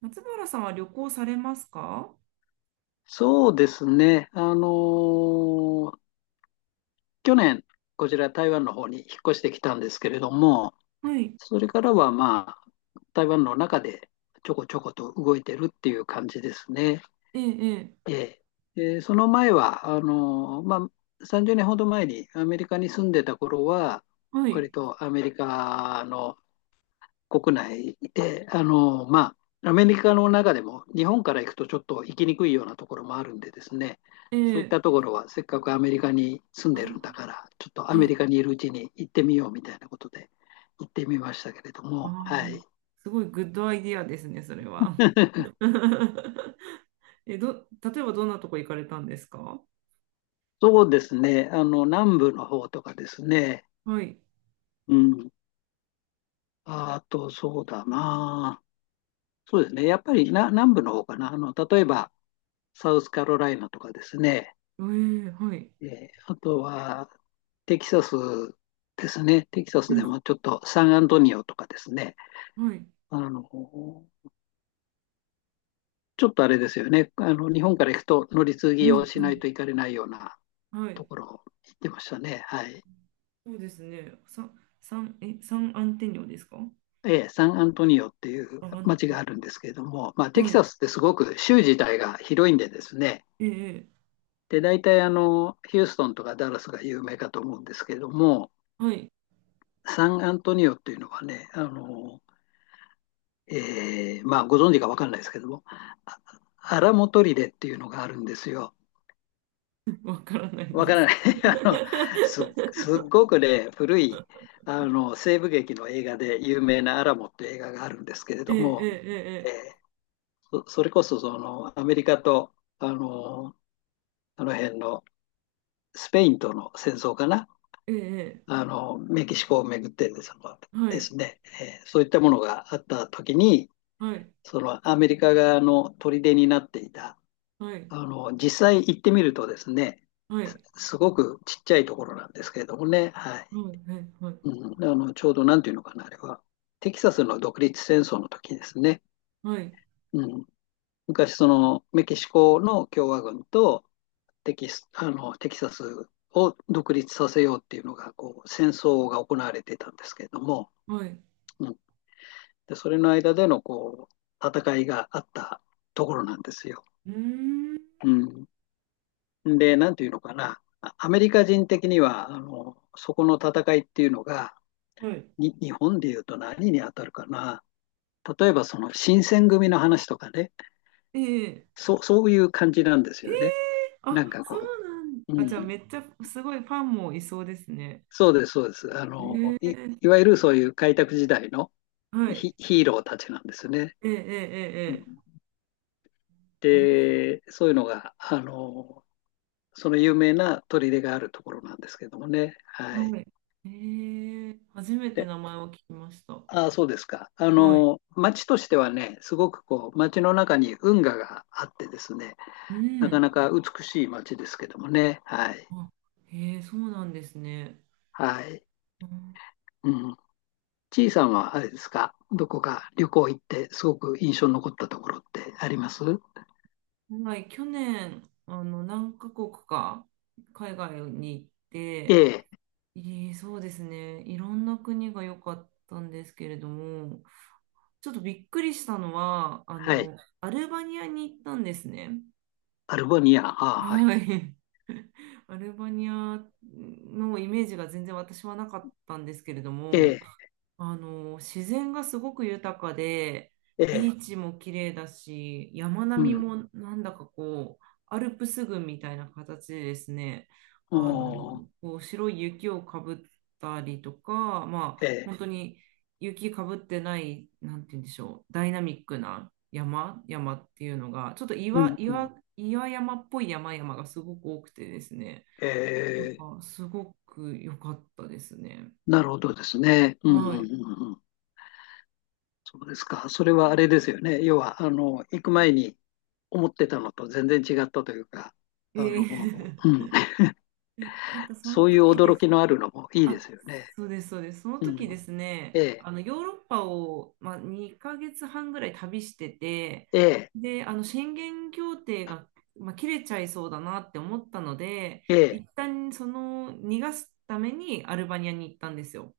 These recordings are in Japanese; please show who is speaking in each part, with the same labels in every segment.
Speaker 1: 松原さんは旅行されますか？
Speaker 2: そうですね。ー去年、こちら台湾の方に引っ越してきたんですけれども、
Speaker 1: はい。
Speaker 2: それからは台湾の中でちょこちょこと動いてるっていう感じですね。
Speaker 1: ええ、ええ、
Speaker 2: ええ。でその前は、30年ほど前にアメリカに住んでた頃は、
Speaker 1: は
Speaker 2: 割
Speaker 1: い。
Speaker 2: とアメリカの国内で、アメリカの中でも日本から行くとちょっと行きにくいようなところもあるんでですね、
Speaker 1: え
Speaker 2: そういっ
Speaker 1: え、
Speaker 2: たところはせっかくアメリカに住ん
Speaker 1: あ
Speaker 2: でるんだか
Speaker 1: あ、
Speaker 2: ら、ちょっとア
Speaker 1: え
Speaker 2: メ
Speaker 1: え、
Speaker 2: リカにいるうちに行ってみようみたいなことで行ってみましたけれど
Speaker 1: あ
Speaker 2: も、
Speaker 1: あ、
Speaker 2: はい。
Speaker 1: すごいグッドアイディアですね、それは。例えばどんなとこ行かれたんですか？
Speaker 2: そうですね、南部の方とかですね、
Speaker 1: はい。
Speaker 2: うん。あと、そうだな。そうですね、やっぱりな南部の方かな。例えば、サウスカロライナとかですね、
Speaker 1: ええ、はい。
Speaker 2: あとは、テキサスですね。テキサス
Speaker 1: う
Speaker 2: で
Speaker 1: ん、
Speaker 2: もちょっとサンアントニオとかですね。
Speaker 1: はい。
Speaker 2: あの、ちょっとあれですよね。日本から行くと乗り継
Speaker 1: う
Speaker 2: ぎを
Speaker 1: ん、
Speaker 2: し
Speaker 1: う
Speaker 2: ない
Speaker 1: ん、
Speaker 2: といかれないような
Speaker 1: は
Speaker 2: と
Speaker 1: い。
Speaker 2: ころ行ってましたね。はい。
Speaker 1: そうですね。さ、サン、え、サンアンテニオですか？
Speaker 2: ええ、サンアントニオっていう
Speaker 1: あ、アン
Speaker 2: 街
Speaker 1: テニ
Speaker 2: があるんですけれども、まあ、
Speaker 1: オ、
Speaker 2: テキ
Speaker 1: はい。
Speaker 2: サスってすごく州自体が広いんでですね。
Speaker 1: ええ、ええ、
Speaker 2: で、大体ヒューストンとかダラスが有名かと思うんですけれども、
Speaker 1: はい。
Speaker 2: サンアントニオっていうのはね、まあ、ご存知か分かんないですけども、あアラモトリレっていうのがあるんですよ。
Speaker 1: わからない
Speaker 2: わ
Speaker 1: で
Speaker 2: から
Speaker 1: す。
Speaker 2: ない。あのす、すっごくね、古いあの西部劇の映画で有名なアラモっていう映画があるんですけれ
Speaker 1: え
Speaker 2: ど
Speaker 1: え、
Speaker 2: も、
Speaker 1: え
Speaker 2: え
Speaker 1: え、
Speaker 2: ーそれこそそのアメリカとあのあの辺のスペインとの戦争かな、
Speaker 1: ええ、ええ。ええ、
Speaker 2: あのメキシコをめぐって
Speaker 1: は
Speaker 2: で
Speaker 1: い、
Speaker 2: すね、そういったものがあった時に、
Speaker 1: はい、
Speaker 2: そのアメリカ側の砦になっていた
Speaker 1: はい、
Speaker 2: 実際行ってみるとですね、
Speaker 1: はい、
Speaker 2: すすごくちっちゃいところなんですけれどもね、はい。
Speaker 1: はい、はい、はい、
Speaker 2: うん、ちょうどなんていうのかな、あれは。テキサスの独立戦争の時ですね。
Speaker 1: はい、
Speaker 2: うん、昔、その、メキシコの共和軍とテキサスを独立させようっていうのが、こう、戦争が行われてたんですけれども、
Speaker 1: はい、
Speaker 2: うん、で、それの間での、こう、戦いがあったところなんですよ。
Speaker 1: うーん、
Speaker 2: うん、で、なんていうのかな、アメリカ人的には、そこの戦いっていうのが、
Speaker 1: はい、
Speaker 2: 日本でいうと何に当たるかな。例えばその新選組の話とかね、
Speaker 1: ええ、
Speaker 2: そう、そういう感じなんです
Speaker 1: え
Speaker 2: よね。
Speaker 1: え、
Speaker 2: なん
Speaker 1: あ、
Speaker 2: か
Speaker 1: そう
Speaker 2: こ
Speaker 1: なんだ
Speaker 2: う、う
Speaker 1: あ、じゃあ
Speaker 2: ん、
Speaker 1: めっちゃすごいファンもいそうですね。
Speaker 2: そうです、そうです。
Speaker 1: ええ、
Speaker 2: いわゆるそういう開拓時代の
Speaker 1: はい、
Speaker 2: ヒーローたちなんですね。
Speaker 1: ええ、ええ、
Speaker 2: うん、
Speaker 1: ええ、なるほど、
Speaker 2: で、そういうのが、その有名な砦があるところなんですけどもね。はい。
Speaker 1: はい、ええ、初めて名前を聞きました。
Speaker 2: ああ、そうですか。
Speaker 1: はい、
Speaker 2: 町としてはね、すごくこう、町の中に運河があってですね、
Speaker 1: う
Speaker 2: なか
Speaker 1: ん、
Speaker 2: なか美しい町ですけどもね。はい。
Speaker 1: あ、ええ、そうなんですね。
Speaker 2: はい。
Speaker 1: うん、
Speaker 2: うん。ちいさんはあれですか、どこか旅行行って、すごく印象に残ったところってあります？
Speaker 1: はい、去年、何カ国か海外に行っ
Speaker 2: え
Speaker 1: て、
Speaker 2: え、
Speaker 1: ええ、そうですね。いろんな国が良かったんですけれども、ちょっとびっくりしたのは、
Speaker 2: はい。
Speaker 1: アルバニアに行ったんですね。
Speaker 2: アルバニア、あ あ、はい。
Speaker 1: はい。アルバニアのイメージが全然私はなかったんですけれど
Speaker 2: え
Speaker 1: も、
Speaker 2: え、
Speaker 1: 自然がすごく豊かで、
Speaker 2: え
Speaker 1: ビ
Speaker 2: え、
Speaker 1: ーチも綺麗だし、山
Speaker 2: う
Speaker 1: 並み
Speaker 2: ん。
Speaker 1: もなんだかこう、アルプス群みたいな形でですね、
Speaker 2: お
Speaker 1: あの、
Speaker 2: ー、
Speaker 1: こう白い雪をかぶったりとか、ま
Speaker 2: え
Speaker 1: あ、本
Speaker 2: え、
Speaker 1: 当に雪かぶってない、なんて言うんでしょう、ダイナミックな山っていうのが、ちょっと
Speaker 2: うん、うん。
Speaker 1: 岩山っぽい山々がすごく多くてですね、
Speaker 2: え
Speaker 1: なん
Speaker 2: え、
Speaker 1: かすごく良かったですね。
Speaker 2: なるほどですね。うん、う
Speaker 1: は
Speaker 2: ん、う
Speaker 1: い。
Speaker 2: ん、うん。そうですか。それはあれですよね。要は、行く前に思ってたのと全然違ったというか、あの、
Speaker 1: え
Speaker 2: う
Speaker 1: え、
Speaker 2: ん、
Speaker 1: なんかそ
Speaker 2: そ
Speaker 1: の
Speaker 2: ういう
Speaker 1: 時で
Speaker 2: 驚
Speaker 1: す。
Speaker 2: きのあるのもいいで
Speaker 1: あ、
Speaker 2: すよね。
Speaker 1: そうです、そうです。その
Speaker 2: う
Speaker 1: 時で
Speaker 2: ん、
Speaker 1: すね、
Speaker 2: ええ、
Speaker 1: ヨーロッパを、まあ、2ヶ月半ぐらい旅してて、
Speaker 2: ええ、
Speaker 1: で、あの宣言協定が、まあ、切れちゃいそうだなって思ったので、
Speaker 2: ええ。
Speaker 1: 一旦その逃がすためにアルバニアに行ったんですよ。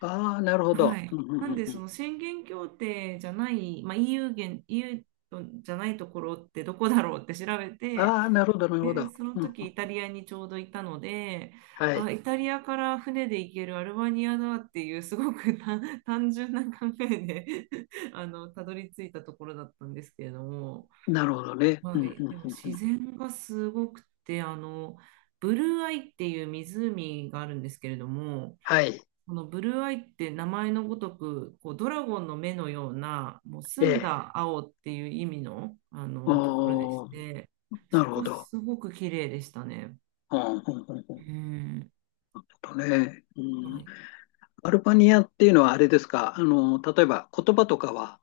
Speaker 2: ああ、なるほ
Speaker 1: は
Speaker 2: ど。
Speaker 1: い。
Speaker 2: うんう
Speaker 1: な
Speaker 2: ん
Speaker 1: ん
Speaker 2: うん
Speaker 1: で、
Speaker 2: う
Speaker 1: そ
Speaker 2: ん、
Speaker 1: の宣言協定じゃない、まあ、EU 圏、EU じゃないところってどこだろうって調べて、
Speaker 2: ああ、なるほど、なるほ
Speaker 1: で、
Speaker 2: ど。
Speaker 1: その
Speaker 2: うんう
Speaker 1: 時
Speaker 2: ん、
Speaker 1: イタリアにちょうどいたので、
Speaker 2: はい。
Speaker 1: あ、イタリアから船で行けるアルバニアだっていうすごく単純な考えで、 たどり着いたところだったんですけれども、
Speaker 2: なるほどね。うん
Speaker 1: は
Speaker 2: うん
Speaker 1: い、
Speaker 2: う
Speaker 1: で
Speaker 2: ん
Speaker 1: も
Speaker 2: う
Speaker 1: 自
Speaker 2: ん、
Speaker 1: 然がすごくて、ブルーアイっていう湖があるんですけれども、
Speaker 2: はい。
Speaker 1: このブルーアイって名前のごとく、こうドラゴンの目のような、もう
Speaker 2: え
Speaker 1: 澄ん
Speaker 2: え。
Speaker 1: だ青っていう意味のあのところでし
Speaker 2: おー、
Speaker 1: て、
Speaker 2: な
Speaker 1: そ
Speaker 2: るほ
Speaker 1: こ
Speaker 2: ど。
Speaker 1: すごく綺麗でしたね。
Speaker 2: うんうんうんう
Speaker 1: う
Speaker 2: ん、ち
Speaker 1: ん。
Speaker 2: ょっとね、う
Speaker 1: は
Speaker 2: ん、
Speaker 1: い、
Speaker 2: アルバニアっていうのはあれですか、例えば言葉とかは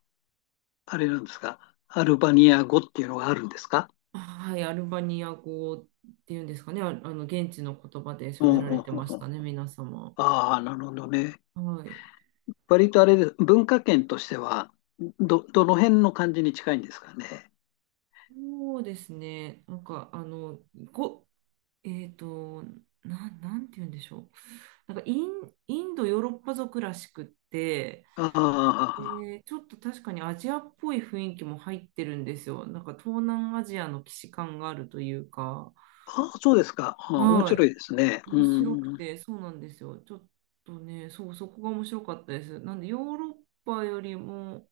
Speaker 2: あれなんですか？アルバニア語っていうのがあるんですか？
Speaker 1: はい、アルバニア語っていうんですかね、あ、あの現地の言葉で
Speaker 2: う
Speaker 1: 喋ら
Speaker 2: んう
Speaker 1: れ
Speaker 2: ん
Speaker 1: て
Speaker 2: う
Speaker 1: まし
Speaker 2: んうん。
Speaker 1: たね、皆様。
Speaker 2: ああ、なるほどね。
Speaker 1: はい、
Speaker 2: 割とあれです。文化圏としては、どの辺の感じに近いんですかね。
Speaker 1: そうですね、なんかあの、ご、えっと、な、なんて言うんでしょう、なんかインドヨーロッパ族らしくって、
Speaker 2: ああ、
Speaker 1: ちょっと確かにアジアっぽい雰囲気も入ってるんですよ。なんか東南アジアの既視感があるというか、
Speaker 2: ああそうですか。ああ、面
Speaker 1: は
Speaker 2: 白いで
Speaker 1: い、
Speaker 2: すね。う
Speaker 1: 面白く
Speaker 2: ん。
Speaker 1: て、そうなんですよ。ちょっとね、そう、そこが面白かったです。なんでヨーロッパよりも、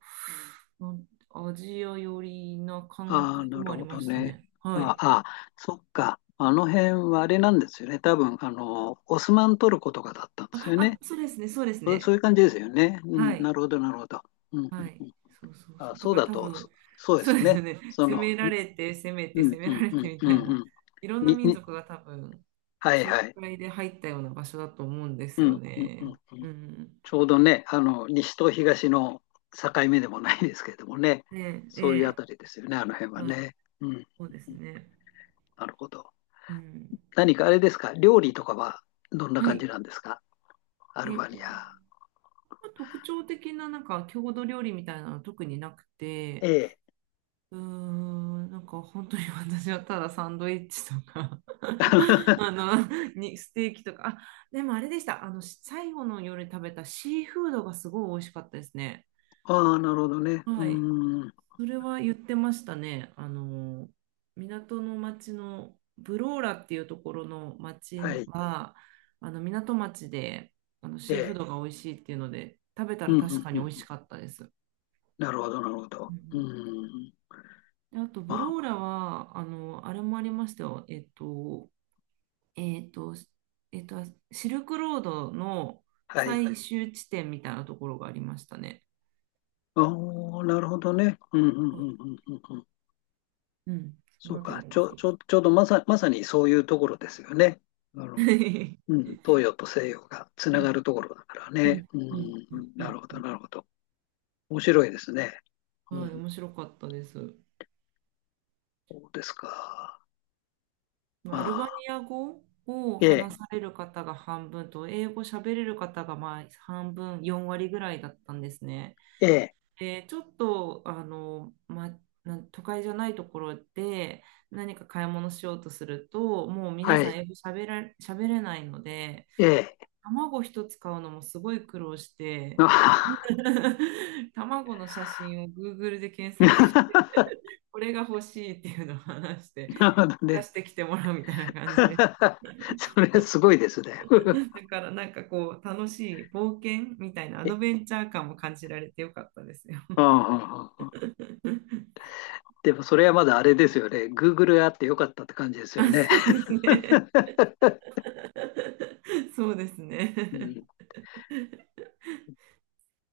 Speaker 1: アジア寄りな感
Speaker 2: ああ、
Speaker 1: 覚
Speaker 2: な
Speaker 1: も
Speaker 2: る
Speaker 1: あり
Speaker 2: ほ
Speaker 1: ま
Speaker 2: ど
Speaker 1: した
Speaker 2: ね。
Speaker 1: ね。は
Speaker 2: あ
Speaker 1: い。
Speaker 2: あ、ああそっか。あの辺はあれなんですよね。多分、オスマントルコとかだったんです
Speaker 1: あ、
Speaker 2: よ
Speaker 1: あ、
Speaker 2: ね。
Speaker 1: そうですね、そうです
Speaker 2: そう、そう
Speaker 1: ね。
Speaker 2: いう感じですよね。う
Speaker 1: は
Speaker 2: ん、
Speaker 1: い。
Speaker 2: なるほど、なるほど。うん、うん
Speaker 1: はい。
Speaker 2: うん、
Speaker 1: そうそう
Speaker 2: ああ、
Speaker 1: そう。だ
Speaker 2: そう
Speaker 1: から
Speaker 2: だ
Speaker 1: 多
Speaker 2: と、
Speaker 1: 分、
Speaker 2: そうで
Speaker 1: そう
Speaker 2: す
Speaker 1: ですよ
Speaker 2: ね。
Speaker 1: ね。
Speaker 2: そ
Speaker 1: 攻
Speaker 2: の、
Speaker 1: められて、攻めて、
Speaker 2: うん
Speaker 1: 攻め
Speaker 2: う
Speaker 1: ら
Speaker 2: ん
Speaker 1: れ
Speaker 2: う
Speaker 1: て
Speaker 2: ん
Speaker 1: み
Speaker 2: う
Speaker 1: たい
Speaker 2: んう
Speaker 1: な、
Speaker 2: ん。
Speaker 1: いろんな
Speaker 2: に、
Speaker 1: 民
Speaker 2: に、
Speaker 1: 族が多分、
Speaker 2: はい
Speaker 1: 仲
Speaker 2: はい。
Speaker 1: 介で入ったような場所だと思うんです
Speaker 2: う
Speaker 1: よ
Speaker 2: んうんうん
Speaker 1: ね。
Speaker 2: う
Speaker 1: う
Speaker 2: ん。
Speaker 1: ん。
Speaker 2: ちょうどね、西と東の境目でもないですけれどもね、
Speaker 1: ねえ、
Speaker 2: そういうあ
Speaker 1: え
Speaker 2: たりですよね、あの辺
Speaker 1: え、
Speaker 2: は
Speaker 1: はい。
Speaker 2: ね。うん。
Speaker 1: そうですね。
Speaker 2: なるほど。
Speaker 1: うん。
Speaker 2: 何かあれですか、料理とかはどんな
Speaker 1: は
Speaker 2: 感
Speaker 1: い。
Speaker 2: じなんですか、アルバニ
Speaker 1: ま
Speaker 2: ア。
Speaker 1: あ特徴的ななんか郷土料理みたいなのは特になく
Speaker 2: え
Speaker 1: て、
Speaker 2: え。
Speaker 1: うーん、なんか本当に私はただサンドイッチとか、 あ のにステーキとか、あ、でもあれでした、あの最後の夜食べたシーフードがすごい美味しかったですね。
Speaker 2: ああ、なるほどね。う
Speaker 1: はい。
Speaker 2: ーん。
Speaker 1: それは言ってましたね、あの港の町のブローラっていうところの
Speaker 2: は
Speaker 1: 町
Speaker 2: い。
Speaker 1: は、あの港町で、
Speaker 2: え
Speaker 1: シーフー
Speaker 2: え。
Speaker 1: ドが美味しいっていうので食べた
Speaker 2: う
Speaker 1: ら
Speaker 2: んう
Speaker 1: 確
Speaker 2: ん
Speaker 1: かに
Speaker 2: う
Speaker 1: 美味し
Speaker 2: ん。
Speaker 1: かったです。
Speaker 2: なるほど、なるほ
Speaker 1: う
Speaker 2: ど。
Speaker 1: ん、う
Speaker 2: う
Speaker 1: ん、
Speaker 2: ーん。
Speaker 1: で、あと、
Speaker 2: ま
Speaker 1: ブ
Speaker 2: あ、
Speaker 1: ローラは、あの、あれもありましたよ。えっと、えっと、シルクロードのは
Speaker 2: は
Speaker 1: 最
Speaker 2: い。
Speaker 1: い。終地点みたいなところがありましたね。
Speaker 2: ああ、なるほどね。うんうん
Speaker 1: はい。
Speaker 2: うんうんうん、
Speaker 1: うん。そ
Speaker 2: そ
Speaker 1: の
Speaker 2: う
Speaker 1: あたり
Speaker 2: か。
Speaker 1: も面白かった。
Speaker 2: ちょうどまさにそういうところですよね。あの、うん、東洋と西洋がつ
Speaker 1: う
Speaker 2: なが
Speaker 1: ん。
Speaker 2: るところだから
Speaker 1: う
Speaker 2: ね。
Speaker 1: ん。
Speaker 2: う
Speaker 1: うん。うん、
Speaker 2: ん、
Speaker 1: う
Speaker 2: なる
Speaker 1: ん、
Speaker 2: ほ
Speaker 1: う
Speaker 2: ど、
Speaker 1: ん、
Speaker 2: なるほど。面白いですね。う
Speaker 1: はい、
Speaker 2: ん、
Speaker 1: 面白かったです。
Speaker 2: そうですか。
Speaker 1: まあ
Speaker 2: ま
Speaker 1: アルバ
Speaker 2: あ、
Speaker 1: ニア語を
Speaker 2: え
Speaker 1: 話
Speaker 2: え、
Speaker 1: される方が半分と、英語喋れる方がまあ半分、4割ぐらいだったんですね。
Speaker 2: ええ、
Speaker 1: で、ちょっと、都会じゃないところで何か買い物しようとすると、もう皆
Speaker 2: は
Speaker 1: さん
Speaker 2: い、
Speaker 1: 英語喋れないので、
Speaker 2: ええ。
Speaker 1: 卵一つ買うのもすごい苦労して、
Speaker 2: あ。
Speaker 1: 卵の写真を Google で検索して、これが欲しいっていうのを話し
Speaker 2: なるほ
Speaker 1: て、
Speaker 2: ど
Speaker 1: 出
Speaker 2: ね。
Speaker 1: してきてもらうみたいな感じです。
Speaker 2: それすごいですね。
Speaker 1: だからなんかこう楽しい冒険みたいなアド
Speaker 2: え、
Speaker 1: ベンチャー感も感じられてよかったですよ。
Speaker 2: うんうんうんうん、 でもそれはまだあれですよね。Google があってよかったって感じですよ
Speaker 1: あ、
Speaker 2: ね。
Speaker 1: そうですね。そうです
Speaker 2: う
Speaker 1: ね。
Speaker 2: ん、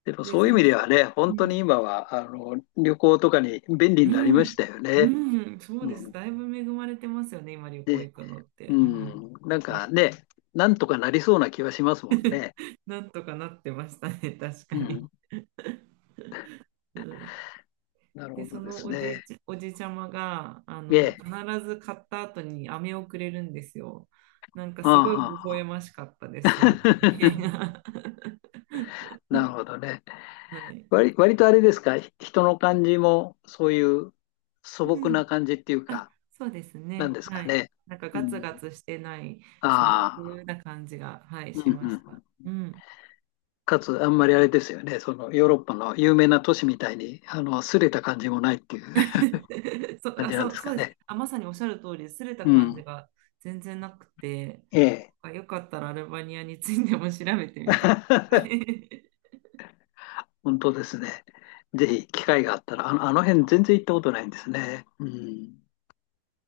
Speaker 2: でも
Speaker 1: で、
Speaker 2: そうい
Speaker 1: そ
Speaker 2: う意味
Speaker 1: の、
Speaker 2: ではね、
Speaker 1: う
Speaker 2: 本当
Speaker 1: ん、
Speaker 2: に今はあの旅行とかに便利
Speaker 1: う
Speaker 2: になりまし
Speaker 1: ん、
Speaker 2: たよね。
Speaker 1: うん、そう
Speaker 2: う
Speaker 1: です。
Speaker 2: ん、
Speaker 1: だいぶ恵まれてますよね、今旅行
Speaker 2: で、
Speaker 1: 行くのって。
Speaker 2: う
Speaker 1: うん、
Speaker 2: ん、なん
Speaker 1: う
Speaker 2: か
Speaker 1: ん、
Speaker 2: ね、なんとかなりそうな気はしますもんね。
Speaker 1: なんとかなってましたね、確か
Speaker 2: う
Speaker 1: に。
Speaker 2: ん、
Speaker 1: うん、
Speaker 2: なる
Speaker 1: で、
Speaker 2: ほ
Speaker 1: そ
Speaker 2: どで
Speaker 1: の
Speaker 2: すね。
Speaker 1: おじいちゃまが、
Speaker 2: ええ、
Speaker 1: 必ず買った後に飴をくれるんですよ。なんかすごい微笑
Speaker 2: あ
Speaker 1: ましかったで
Speaker 2: あ、
Speaker 1: す、そ の光景が。
Speaker 2: なるほどね。
Speaker 1: はい。
Speaker 2: 割とあれですか、人の感じもそういう素朴な感じっていう
Speaker 1: あ、
Speaker 2: か、
Speaker 1: そうです
Speaker 2: なん
Speaker 1: ね。
Speaker 2: です
Speaker 1: は
Speaker 2: か
Speaker 1: い。
Speaker 2: ね。
Speaker 1: なんか
Speaker 2: う
Speaker 1: ガツガ
Speaker 2: ん、
Speaker 1: ツしてない素朴
Speaker 2: ああ、
Speaker 1: な感じが、はい、
Speaker 2: うん、
Speaker 1: しま
Speaker 2: う
Speaker 1: した。
Speaker 2: ん、
Speaker 1: うん。
Speaker 2: かつあんまりあれですよね、そのヨーロッパの有名な都市みたいに、擦れた感じもないっていう。 感じなん
Speaker 1: そ
Speaker 2: で
Speaker 1: う、
Speaker 2: す
Speaker 1: そ
Speaker 2: か
Speaker 1: うです。
Speaker 2: ね。
Speaker 1: あ、まさにおっしゃる通り、擦れた
Speaker 2: う
Speaker 1: 感じ
Speaker 2: ん。
Speaker 1: が全然なくて、
Speaker 2: ええ。
Speaker 1: あ、よかったらアルバニアについても調べてみてくださ い。
Speaker 2: 本当ですね。ぜひ機会があったら、あの辺全然行ったことないんですね。うん。